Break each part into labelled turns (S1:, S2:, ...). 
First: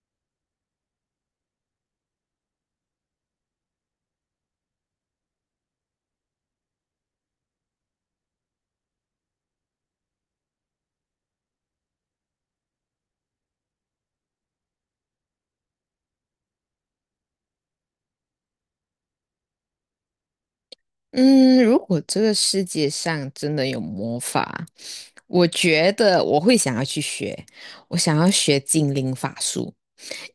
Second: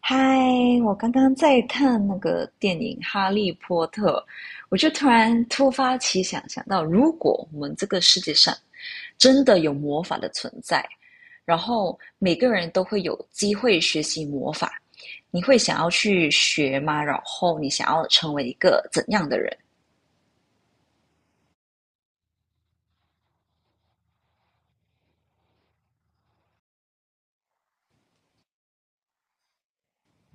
S1: 嗨，我刚刚在看那个电影《哈利波特》，我就突然突发奇想，想到如果我们这个世界上真的有魔法的存在，然后每个人都会有机会学习魔法，你会想要去学吗？然后你想要成为一个怎样的人？
S2: 嗯，如果这个世界上真的有魔法，我觉得我会想要去学，我想要学精灵法术。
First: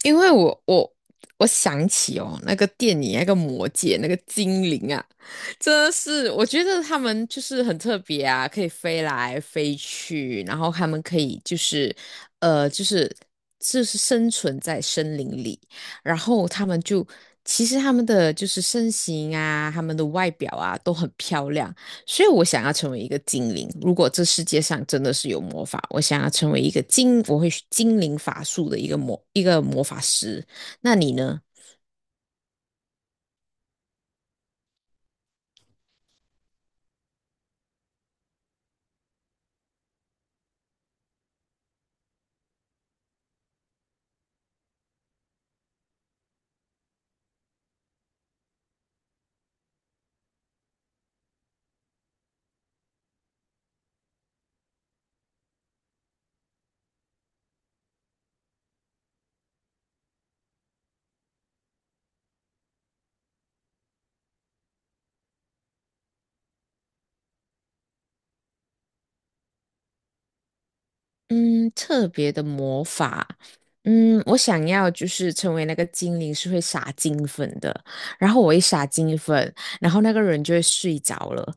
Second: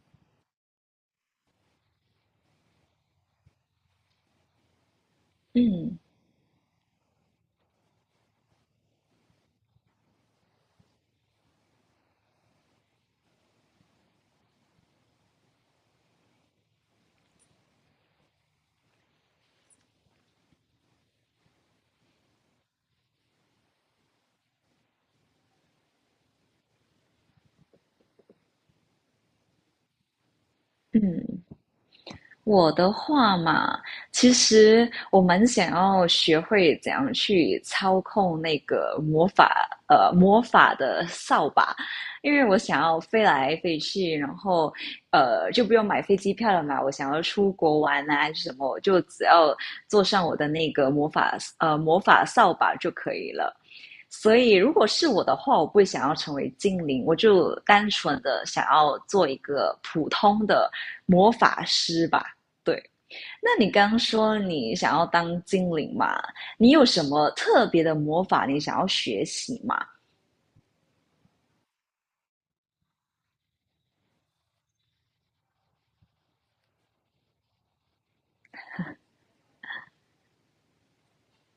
S2: 因为我想起哦，那个电影那个魔戒那个精灵啊，真的
S1: 嗯。
S2: 是我觉得他们就是很特别啊，可以飞来飞去，然后他们可以呃就是就是生存在森林里，然后他们就其实他们的就是身形啊，他们的外表啊都很漂亮，所以我想要成为一个精灵。如果这世界上真的是有魔法，我想要成为一个精，我会精灵法术的一个一个魔法师。那你呢？
S1: 嗯，我的话嘛，其实我蛮想要学会怎样去操控那个魔法，魔法的扫把，因为我想要飞来飞去，然后就不用买飞机票了嘛。我想要出国玩啊，什么，我就只要坐上我的那个魔法，魔法扫把就可以了。所以，如果是我的话，我不会想要成为精灵，我就单纯的想要做一个普通的魔法师吧。对，那你刚说你想要当精灵嘛？你有什么特别的魔法你想要学习吗？
S2: 嗯，特别的魔法。嗯，我想要就是成为那个精灵，是会撒金粉的。然后我一撒金粉，然后那个人就会睡着了。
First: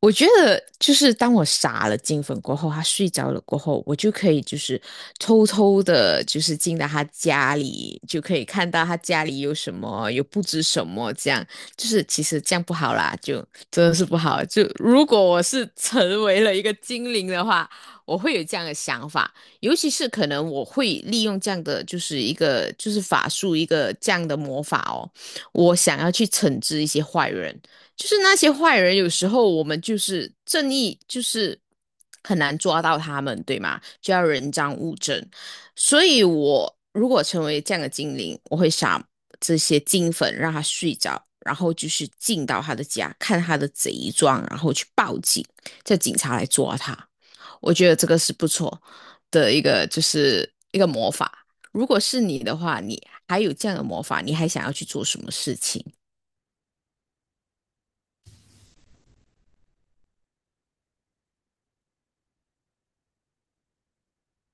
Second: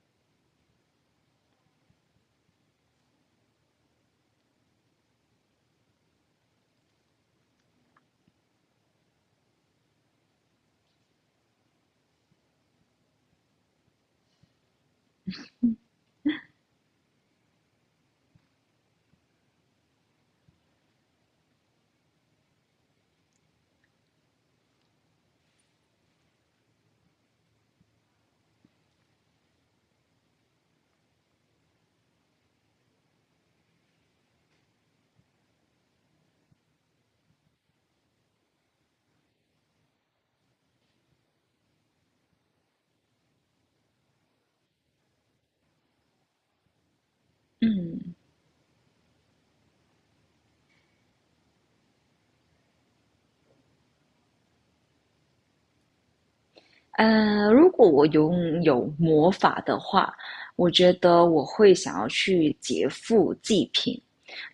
S2: 我觉得就是当我撒了金粉过后，他睡着了过后，我就可以就是偷偷的，就是进到他家里，就可以看到他家里有什么，有布置什么，这样就是其实这样不好啦，就真的是不好。就如果我是成为了一个精灵的话。我会有这样的想法，尤其是可能我会利用这样的就是一个就是法术这样的魔法哦，我想要去惩治一些坏人，就是那些坏人有时候我们就是正义就是很难抓到他们，对吗？就要人赃物证，所以我如果成为这样的精灵，我会想这些金粉让他睡着。然后就是进到他的家，看他的贼状，然后去报警，叫警察来抓他。我觉得这
S1: 嗯。
S2: 个是不错的一个，就是一个魔法。如果是你的话，你还有这样的魔法，你还想要去做什么事情？
S1: 如果我拥有魔法的话，我觉得我会想要去劫富济贫，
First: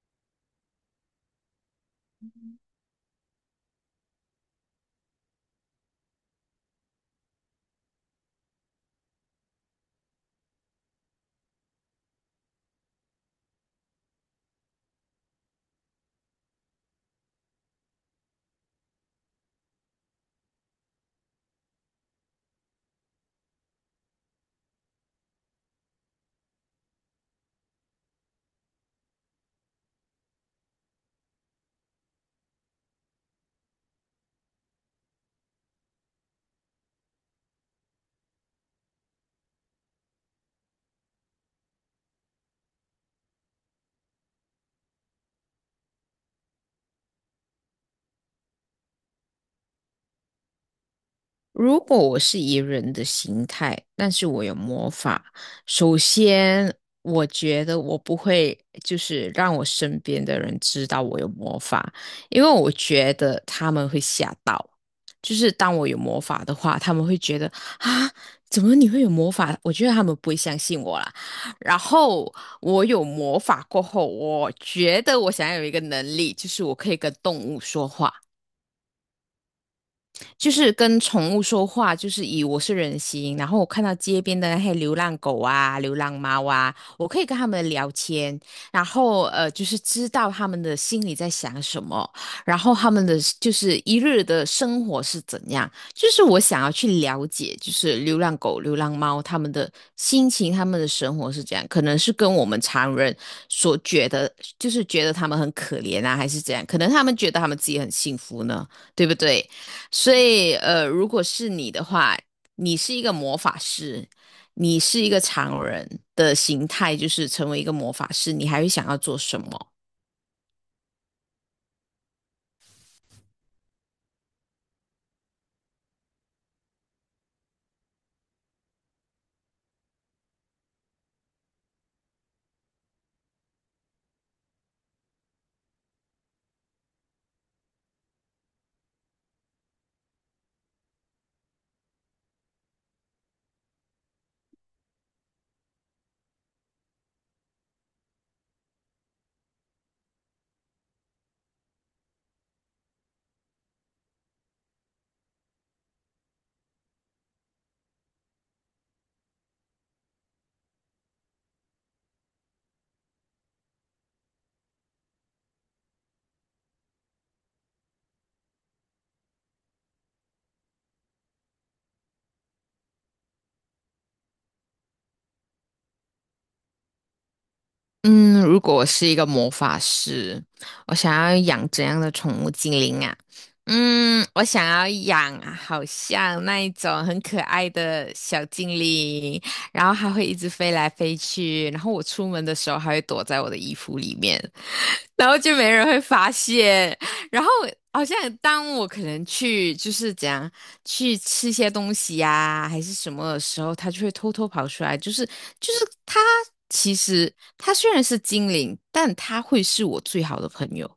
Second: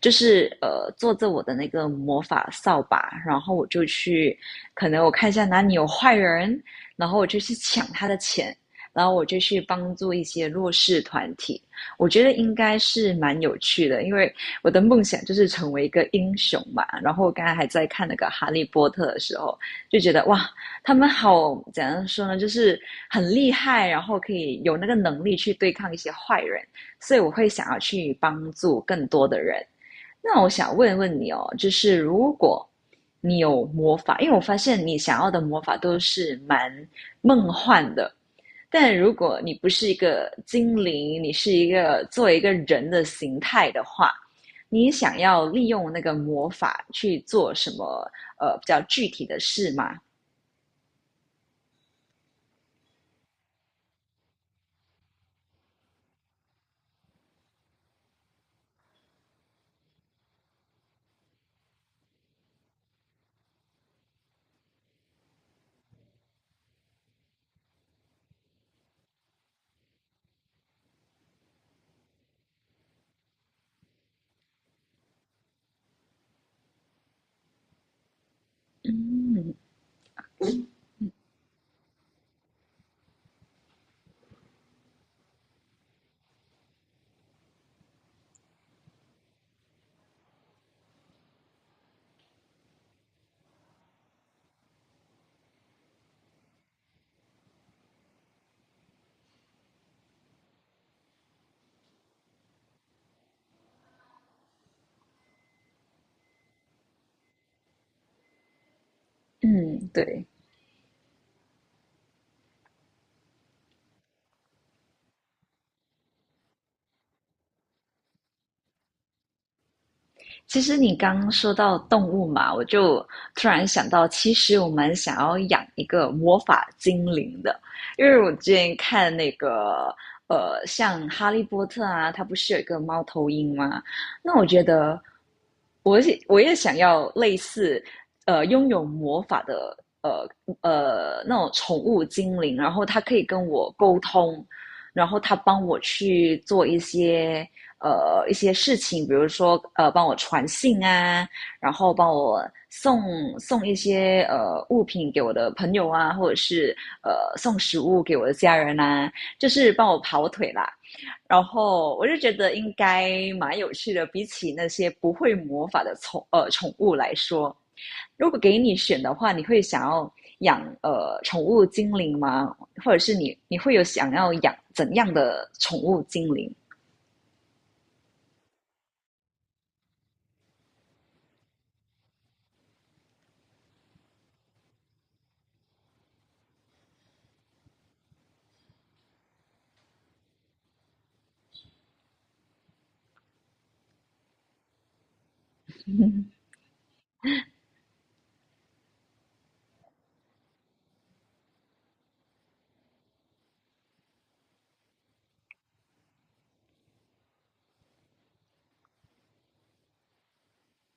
S1: 就是坐着我的那个魔法扫把，然后我就去，可能我看一下哪里有坏人，然后我就去抢他的钱，然后我就去帮助一些弱势团体。我觉得应该是蛮有趣的，因为我的梦想就是成为一个英雄嘛。然后我刚才还在看那个《哈利波特》的时候，就觉得哇，他们好怎样说呢？就是很厉害，然后可以有那个能力去对抗一些坏人，所以我会想要去帮助更多的人。那我想问问你哦，就是如果你有魔法，因为我发现你想要的魔法都是蛮梦幻的，但如果你不是一个精灵，你是一个作为一个人的形态的话，你想要利用那个魔法去做什么？呃，比较具体的事吗？
S2: 如果我是以人的形态，但是我有魔法，首先我觉得我不会就是让我身边的人知道我有魔法，因为我觉得他们会吓到。就是当我有魔法的话，他们会觉得啊，怎么你会有魔法？我觉得他们不会相信我啦。然后我有魔法过后，我觉得我想要有一个能力，就是我可以跟动物说话。
S1: 嗯，
S2: 就是跟宠物说话，就是以我是人形，然后我看到街边的那些流浪狗啊、流浪猫啊，我可以跟他们聊天，然后就是知道他们的心里在想什么，然后他们的就是一日的生活是怎样，就是我想要去了解，就是流浪狗、流浪猫他们的心情、他们的生活是怎样，可能是跟我们常人所觉得，就是觉得他们很可怜啊，还是怎样，可能他们觉得他们自己很幸福呢，对不对？
S1: 嗯，
S2: 所
S1: 对。
S2: 以，如果是你的话，你是一个魔法师，你是一个常人的形态，就是成为一个魔法师，你还会想要做什么？
S1: 其实你刚刚说到动物嘛，我就突然想到，其实我们想要养一个魔法精灵的，因为我之前看那个像《哈利波特》啊，它不是有一个猫头鹰吗？那我觉得我也想要类似拥有魔法的那种宠物精灵，然后它可以跟我沟通，然后它帮我去做一些一些事情，比如说帮我传信啊，然后帮我送一些物品给我的朋友啊，或者是送食物给我的家人啊，就是帮我跑腿啦。然后我就觉得应该蛮有趣的，比起那些不会魔法的宠物来说，如果给你选的话，你会想要养宠物精灵吗？或者是你会有想要养怎样的宠物精灵？
S2: 嗯，如果我是一个魔法师，我想要养怎样的宠物精灵啊？嗯，我想要养啊好像那一种很可爱的小精灵，然后它会一直飞来飞去，然后我出门的时候还会躲在我的衣服里面，然后就没人会发现。然后好像当我可能去就是怎样去吃些东西呀、还是什么的时候，它就会偷偷跑出来。就是它其实它虽然是精灵，但它会是我最好的朋友。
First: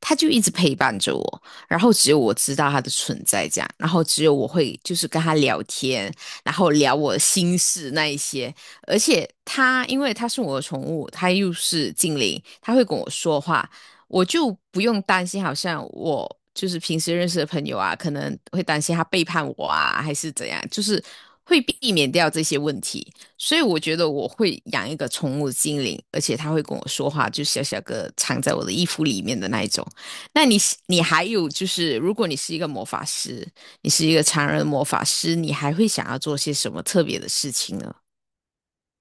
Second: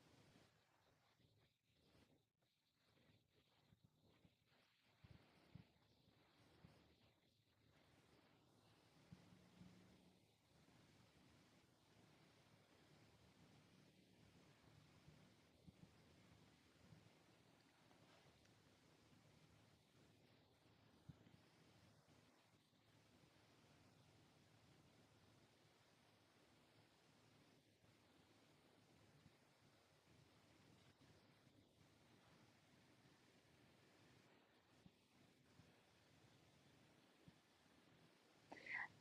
S2: 他就一直陪伴着我，然后只有我知道他的存在，这样，然后只有我会就是跟他聊天，然后聊我的心事那一些，而且他因为他是我的宠物，他又是精灵，他会跟我说话，我就不用担心，好像我就是平时认识的朋友啊，可能会担心他背叛我啊，还是怎样，就是会避免掉这些问题。所以我觉得我会养一个宠物精灵，而且他会跟我说话，就小小个藏在我的衣服里面的那一种。那你是你还有就是，如果你是一个魔法师，你是一个常人魔法师，你还会想要做些什么特别的事情呢？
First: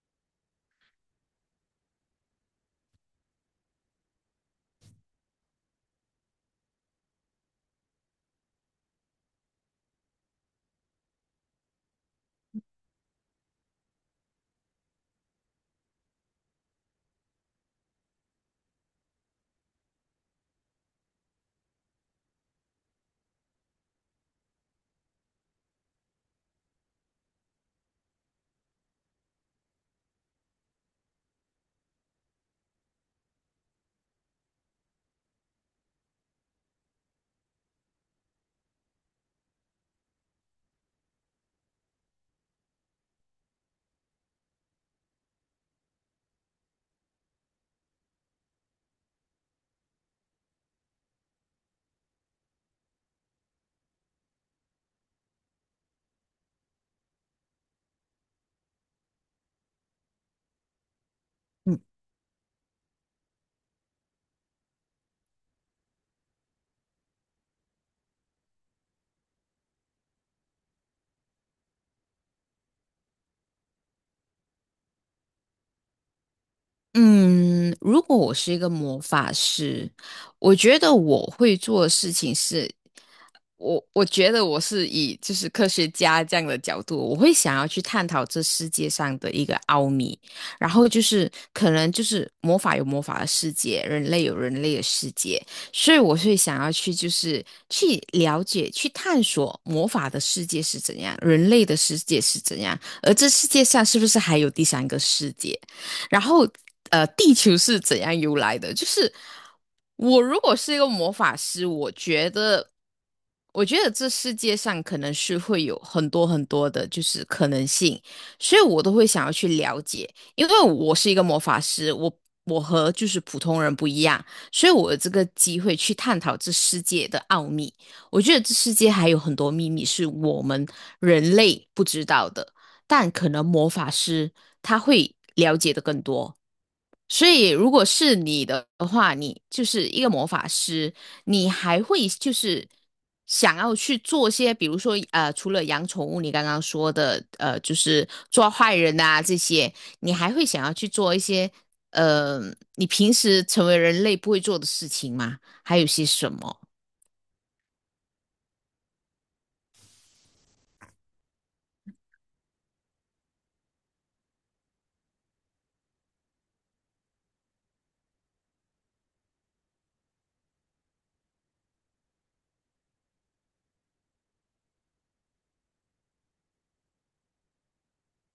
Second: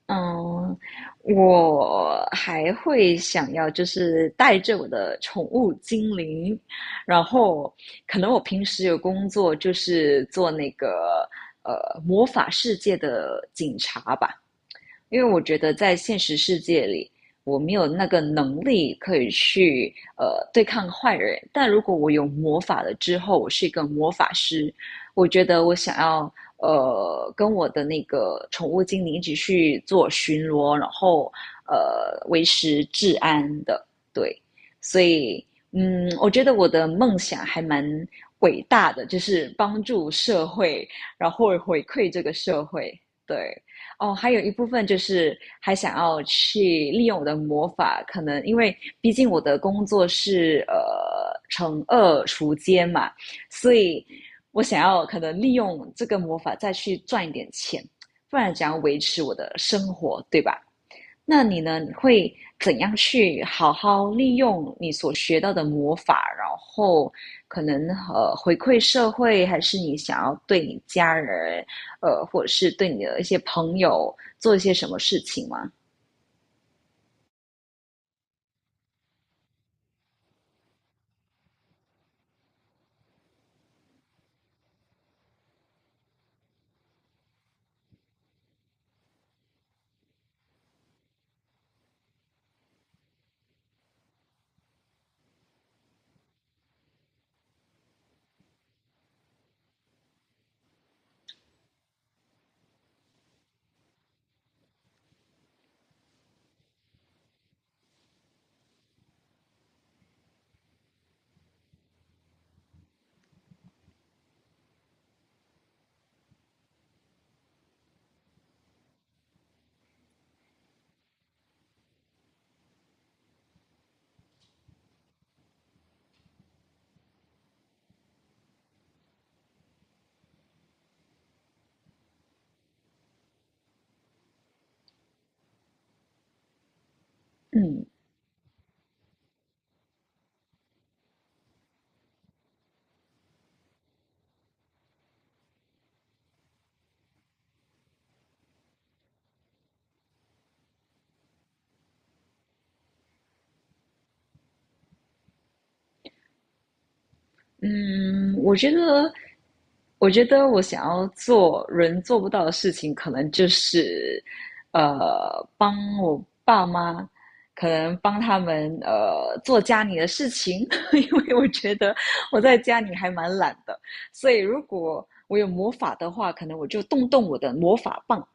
S1: 嗯，我还会想要就是带着我的宠物精灵，然后可能我平时有工作就是做那个魔法世界的警察吧，因为我觉得在现实世界里，我没有那个能力可以去对抗坏人。但如果我有魔法了之后，我是一个魔法师，我觉得我想要跟我的那个宠物精灵一起去做巡逻，然后维持治安的，对，所以。嗯，我觉得我的梦想还蛮伟大的，就是帮助社会，然后回馈这个社会。对，哦，还有一部分就是还想要去利用我的魔法，可能因为毕竟我的工作是惩恶除奸嘛，所以我想要可能利用这个魔法再去赚一点钱，不然怎样维持我的生活，对吧？那你呢？你会怎样去好好利用你所学到的魔法，然后可能回馈社会，还是你想要对你家人，呃，或者是对你的一些朋友做一些什么事情吗？
S2: 嗯，如果我是一个魔法师，我觉得我会做的事情是我觉得我是以就是科学家这样的角度，我会想要去探讨这世界上的一个奥秘，然后就是可能就是魔法有魔法的世界，人类有人类的世界，所以我会想要去就是去了解、去探索魔法的世界是怎样，人类的世界是怎样，而这世界上是不是还有第三个世界？然后，地球是怎样由来的？就是我如果是一个魔法师，我觉得，我觉得这世界上可能是会有很多很多的，就是可能性，所以我都会想要去了解，因为我是一个魔法师，我和就是普通人不一样，所以我有这个机会去探讨这世界的奥秘。我觉得这世界还有很多秘密是我们人类不知道的。但可能魔法师他会了解的更多。所以，如果
S1: 嗯。
S2: 是你的话，你就是一个魔法师，你还会就是想要去做些，比如说除了养宠物，你刚刚说的就是抓坏人啊这些，你还会想要去做一些呃，你平时成为人类不会做的事情吗？还有些什么？
S1: 嗯，我觉得我想要做人做不到的事情，可能就是，呃，帮我爸妈，可能帮他们做家里的事情，因为我觉得我在家里还蛮懒的，所以如果我有魔法的话，可能我就动动我的魔法棒，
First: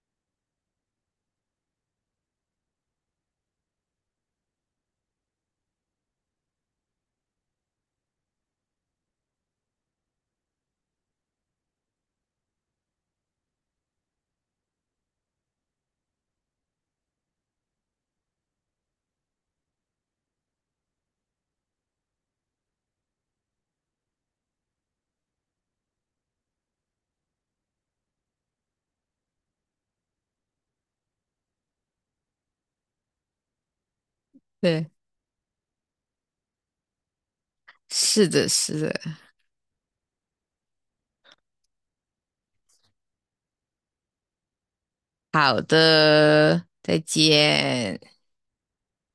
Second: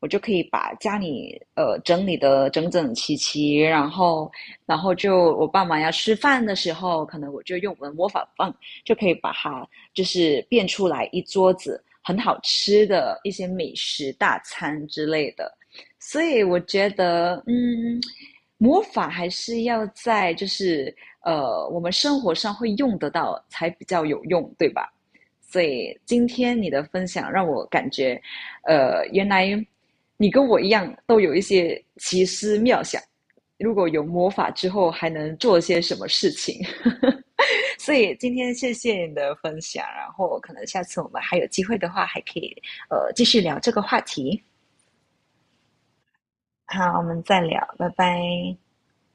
S1: 我就可以把家里整理的整整齐齐，然后就我爸妈要吃饭的时候，可能我就用我的魔法棒就可以把它就是变出来一桌子很好吃的一些美食大餐之类的。所以我觉得，嗯，魔法还是要在就是我们生活上会用得到才比较有用，对吧？所以今天你的分享让我感觉呃，原来你跟我一样都有一些奇思妙想，如果有魔法之后
S2: 对，
S1: 还能做些什么事情？所以
S2: 是
S1: 今
S2: 的，
S1: 天谢
S2: 是
S1: 谢你
S2: 的。
S1: 的分享，然后可能下次我们还有机会的话，还可以继续聊这个话题。
S2: 好的，
S1: 好，
S2: 再
S1: 我们再聊，拜
S2: 见。
S1: 拜。